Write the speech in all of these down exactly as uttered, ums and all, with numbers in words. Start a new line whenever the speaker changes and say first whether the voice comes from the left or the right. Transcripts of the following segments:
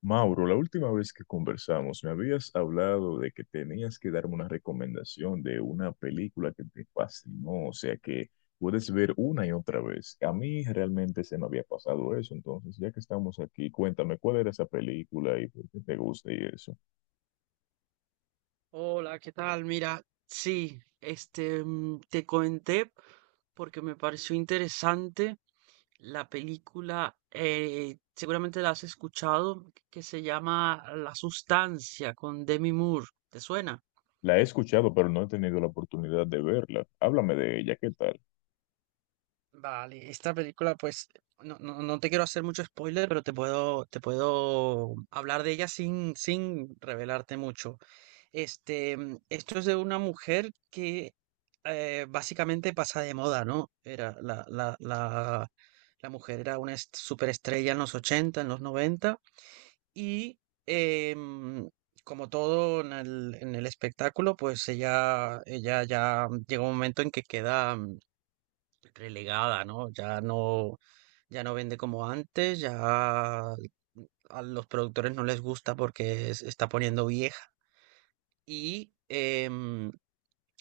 left: Mauro, la última vez que conversamos me habías hablado de que tenías que darme una recomendación de una película que te fascinó, o sea que puedes ver una y otra vez. A mí realmente se me había pasado eso, entonces ya que estamos aquí, cuéntame cuál era esa película y por qué te gusta y eso.
right: Hola, ¿qué tal? Mira, sí, este, mm, te comenté porque me pareció interesante la película, eh, seguramente la has escuchado, que se llama La Sustancia con Demi Moore. ¿Te suena?
left: La he escuchado, pero no he tenido la oportunidad de verla. Háblame de ella, ¿qué tal?
right: Vale, esta película, pues, no, no, no te quiero hacer mucho spoiler, pero te puedo, te puedo hablar de ella sin, sin revelarte mucho. Este, mm, esto es de una mujer que eh, básicamente pasa de moda, ¿no? Era la, la, la, la mujer era una est- superestrella en los ochenta en los noventa y eh, mm, como todo en el, en el espectáculo, pues ella, ella ya llega un momento en que queda, mm, relegada, ¿no? Ya no, ya no vende como antes, ya a los productores no les gusta porque se está poniendo vieja. Y em,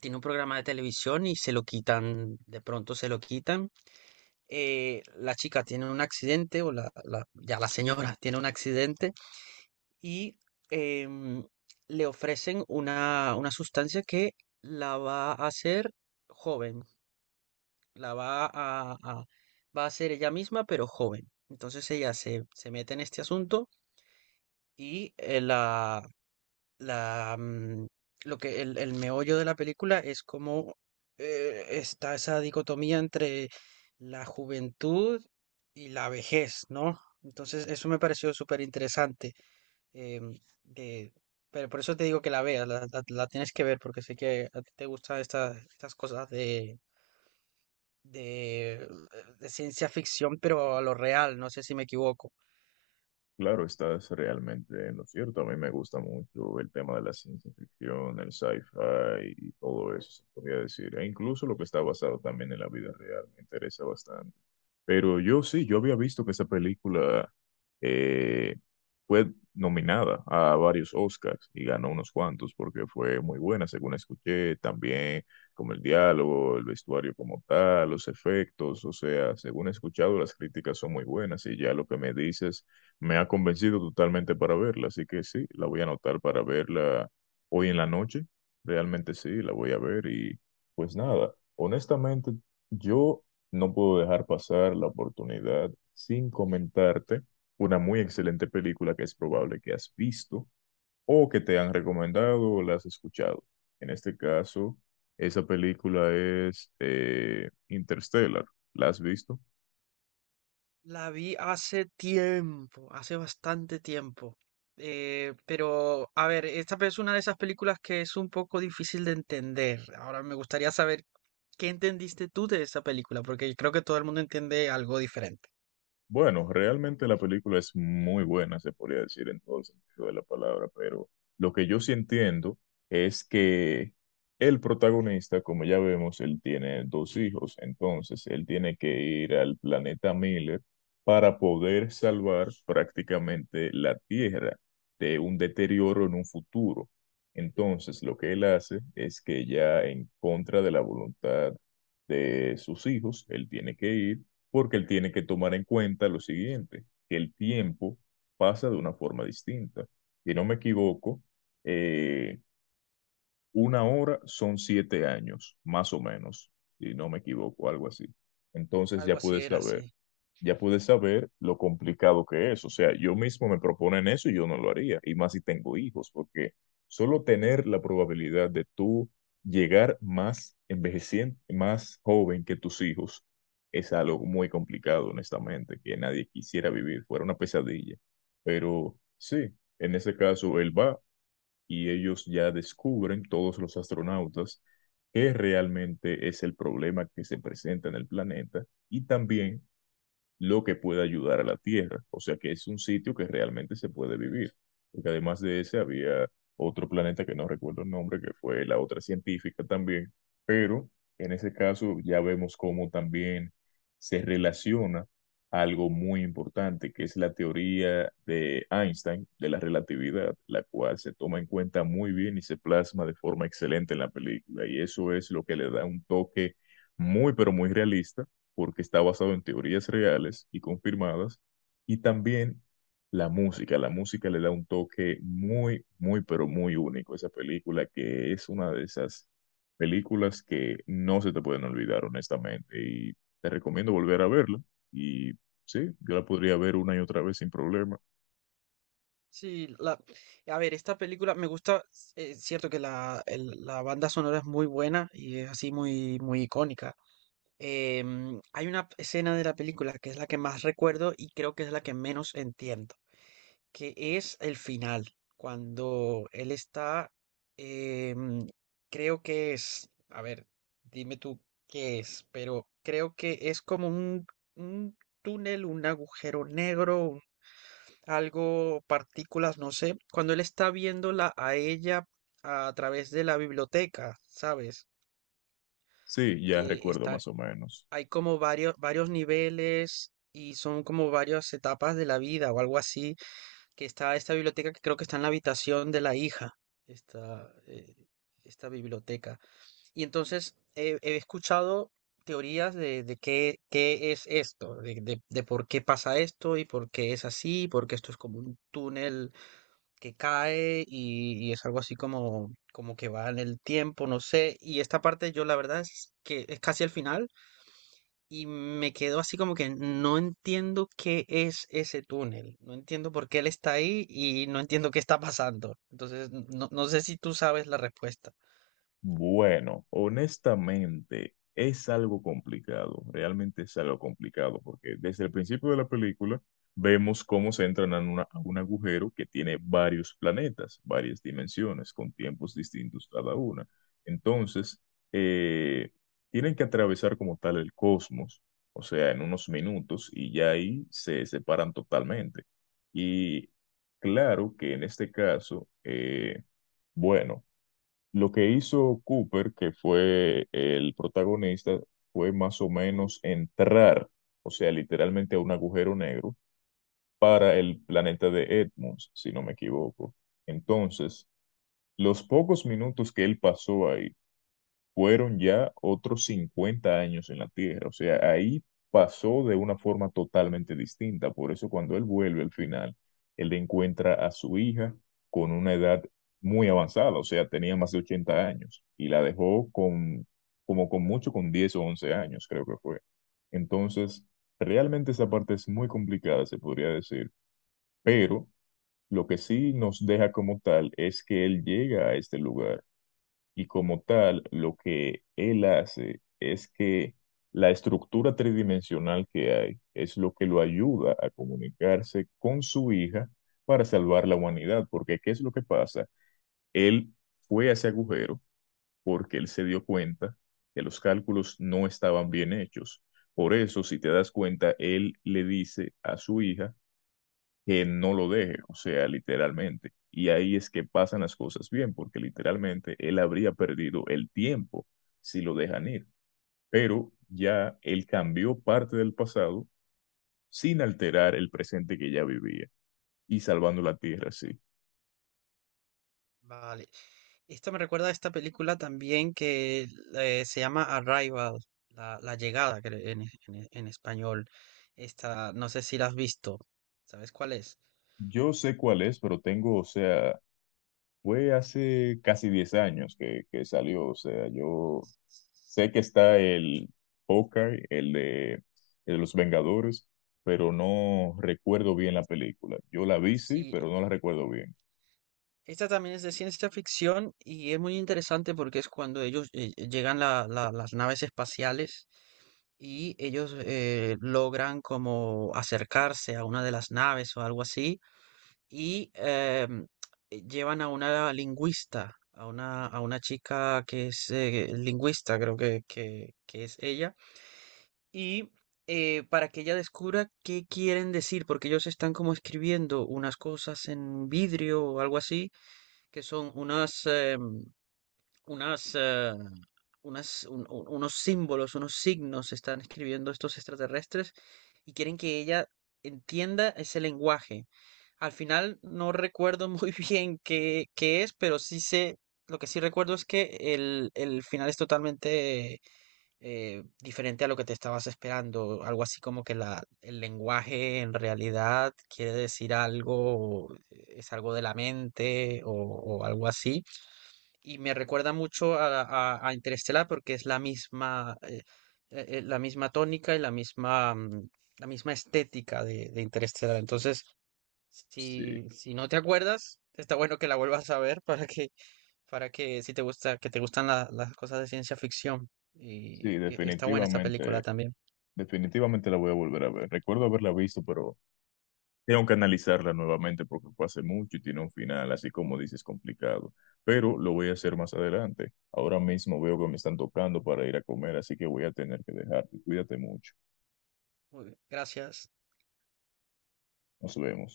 right: tiene un programa de televisión y se lo quitan, de pronto se lo quitan. Eh, la chica tiene un accidente, o la, la- ya la señora tiene un accidente, y em, le ofrecen una, una sustancia que la va a hacer joven, la va a, a- va a ser ella misma, pero joven. Entonces ella se, se mete en este asunto y eh, la, la, mm, lo que el, el meollo de la película es como eh, está esa dicotomía entre la juventud y la vejez, ¿no? Entonces eso me pareció súper interesante. em, de- pero por eso te digo que la veas, la, la- la tienes que ver, porque sé que a ti te gustan estas estas cosas de de, de ciencia ficción, pero a lo real, no sé si me equivoco.
left: Claro, estás realmente en lo cierto. A mí me gusta mucho el tema de la ciencia ficción, el sci-fi y todo eso, se podría decir. E incluso lo que está basado también en la vida real me interesa bastante. Pero yo sí, yo había visto que esa película eh, fue nominada a varios Oscars y ganó unos cuantos porque fue muy buena, según escuché, también como el diálogo, el vestuario como tal, los efectos, o sea, según he escuchado, las críticas son muy buenas y ya lo que me dices me ha convencido totalmente para verla, así que sí, la voy a anotar para verla hoy en la noche, realmente sí, la voy a ver y pues nada, honestamente yo... No puedo dejar pasar la oportunidad sin comentarte una muy excelente película que es probable que has visto o que te han recomendado o la has escuchado. En este caso, esa película es eh, Interstellar. ¿La has visto?
right: La vi hace tiempo, hace bastante tiempo. Eh, pero, a ver, esta es una de esas películas que es un poco difícil de entender. Ahora me gustaría saber qué entendiste tú de esa película, porque creo que todo el mundo entiende algo diferente.
left: Bueno, realmente la película es muy buena, se podría decir en todo el sentido de la palabra, pero lo que yo sí entiendo es que el protagonista, como ya vemos, él tiene dos hijos, entonces él tiene que ir al planeta Miller para poder salvar prácticamente la Tierra de un deterioro en un futuro. Entonces, lo que él hace es que ya en contra de la voluntad de sus hijos, él tiene que ir porque él tiene que tomar en cuenta lo siguiente, que el tiempo pasa de una forma distinta. Si no me equivoco, eh, una hora son siete años, más o menos, si no me equivoco, algo así. Entonces
right: Algo
left: ya
right: así
left: puedes
right: era,
left: saber
right: sí.
left: ya pude saber lo complicado que es. O sea, yo mismo me proponen eso y yo no lo haría. Y más si tengo hijos, porque solo tener la probabilidad de tú llegar más envejeciente, más joven que tus hijos, es algo muy complicado, honestamente, que nadie quisiera vivir, fuera una pesadilla. Pero sí, en ese caso él va y ellos ya descubren, todos los astronautas, qué realmente es el problema que se presenta en el planeta y también lo que puede ayudar a la tierra. O sea que es un sitio que realmente se puede vivir. Porque además de ese había otro planeta que no recuerdo el nombre, que fue la otra científica también. Pero en ese caso ya vemos cómo también se relaciona algo muy importante, que es la teoría de Einstein de la relatividad, la cual se toma en cuenta muy bien y se plasma de forma excelente en la película. Y eso es lo que le da un toque muy, pero muy realista porque está basado en teorías reales y confirmadas, y también la música. La música le da un toque muy, muy, pero muy único a esa película, que es una de esas películas que no se te pueden olvidar, honestamente, y te recomiendo volver a verla. Y sí, yo la podría ver una y otra vez sin problema.
right: Sí, la, a ver, esta película me gusta, es cierto que la, el- la banda sonora es muy buena y es así muy, muy icónica. Em, hay una escena de la película que es la que más recuerdo y creo que es la que menos entiendo, que es el final, cuando él está, em, creo que es, a ver, dime tú qué es, pero creo que es como un, un túnel, un agujero negro, algo, partículas, no sé, cuando él está viéndola a ella a través de la biblioteca, ¿sabes?
left: Sí, ya
right: Que
left: recuerdo
right: está,
left: más o menos.
right: hay como varios, varios niveles y son como varias etapas de la vida o algo así, que está esta biblioteca que creo que está en la habitación de la hija, esta, eh, esta biblioteca. Y entonces eh, he escuchado teorías de, de qué, qué es esto, de, de, de por qué pasa esto y por qué es así, porque esto es como un túnel que cae y, y es algo así como, como que va en el tiempo, no sé. Y esta parte yo la verdad es que es casi al final y me quedo así como que no entiendo qué es ese túnel, no entiendo por qué él está ahí y no entiendo qué está pasando. Entonces, no, no sé si tú sabes la respuesta.
left: Bueno, honestamente es algo complicado, realmente es algo complicado, porque desde el principio de la película vemos cómo se entran a, una- a un agujero que tiene varios planetas, varias dimensiones, con tiempos distintos cada una. Entonces, eh, tienen que atravesar como tal el cosmos, o sea, en unos minutos, y ya ahí se separan totalmente. Y claro que en este caso, eh, bueno. Lo que hizo Cooper, que fue el protagonista, fue más o menos entrar, o sea, literalmente a un agujero negro para el planeta de Edmonds, si no me equivoco. Entonces, los pocos minutos que él pasó ahí, fueron ya otros cincuenta años en la Tierra. O sea, ahí pasó de una forma totalmente distinta. Por eso cuando él vuelve al final, él encuentra a su hija con una edad muy avanzada, o sea, tenía más de ochenta años y la dejó con, como con mucho, con diez o once años, creo que fue. Entonces, realmente esa parte es muy complicada, se podría decir, pero lo que sí nos deja como tal es que él llega a este lugar y como tal, lo que él hace es que la estructura tridimensional que hay es lo que lo ayuda a comunicarse con su hija para salvar la humanidad. Porque, ¿qué es lo que pasa? Él fue a ese agujero porque él se dio cuenta que los cálculos no estaban bien hechos. Por eso, si te das cuenta, él le dice a su hija que no lo deje, o sea, literalmente. Y ahí es que pasan las cosas bien, porque literalmente él habría perdido el tiempo si lo dejan ir. Pero ya él cambió parte del pasado sin alterar el presente que ya vivía y salvando la tierra, sí.
right: Vale. Esto me recuerda a esta película también que eh, se llama Arrival, la, la llegada creo, en, en en español. Esta, no sé si la has visto. ¿Sabes cuál es?
left: Yo sé cuál es, pero tengo, o sea, fue hace casi diez años que, que salió, o sea, yo sé que está el Hawkeye, el de, el de los Vengadores, pero no recuerdo bien la película. Yo la vi, sí,
right: Sí,
left: pero
right: e-
left: no la recuerdo bien.
right: esta también es de ciencia ficción y es muy interesante porque es cuando ellos eh, eh, llegan la- la- las naves espaciales y ellos eh, logran como acercarse a una de las naves o algo así y em, eh, llevan a una lingüista, a una, a una chica que es eh, lingüista, creo que, que, que es ella, y eh, para que ella descubra qué quieren decir, porque ellos están como escribiendo unas cosas en vidrio o algo así que son unas, em, unas, eh, unas, un- un- unos símbolos, unos signos están escribiendo estos extraterrestres y quieren que ella entienda ese lenguaje. Al final no recuerdo muy bien qué, qué es, pero sí sé, lo que sí recuerdo es que el, el final es totalmente eh, diferente a lo que te estabas esperando. Algo así como que la, el lenguaje en realidad quiere decir algo, eh, es algo de la mente o o algo así y me recuerda mucho a, a, a Interestelar porque es la misma, eh, eh, eh, la misma tónica y la misma, mm, la misma estética de, de Interestelar. Entonces,
left: Sí,
right: si, si no te acuerdas, está bueno que la vuelvas a ver para que, para que si te gusta, que te gustan la- las cosas de ciencia ficción. Y,
left: sí,
right: y está buena esta película
left: definitivamente,
right: también.
left: definitivamente la voy a volver a ver. Recuerdo haberla visto, pero tengo que analizarla nuevamente porque fue hace mucho y tiene un final, así como dices, complicado. Pero lo voy a hacer más adelante. Ahora mismo veo que me están tocando para ir a comer, así que voy a tener que dejarte. Cuídate mucho.
right: Muy bien, Gracias.
left: Nos vemos.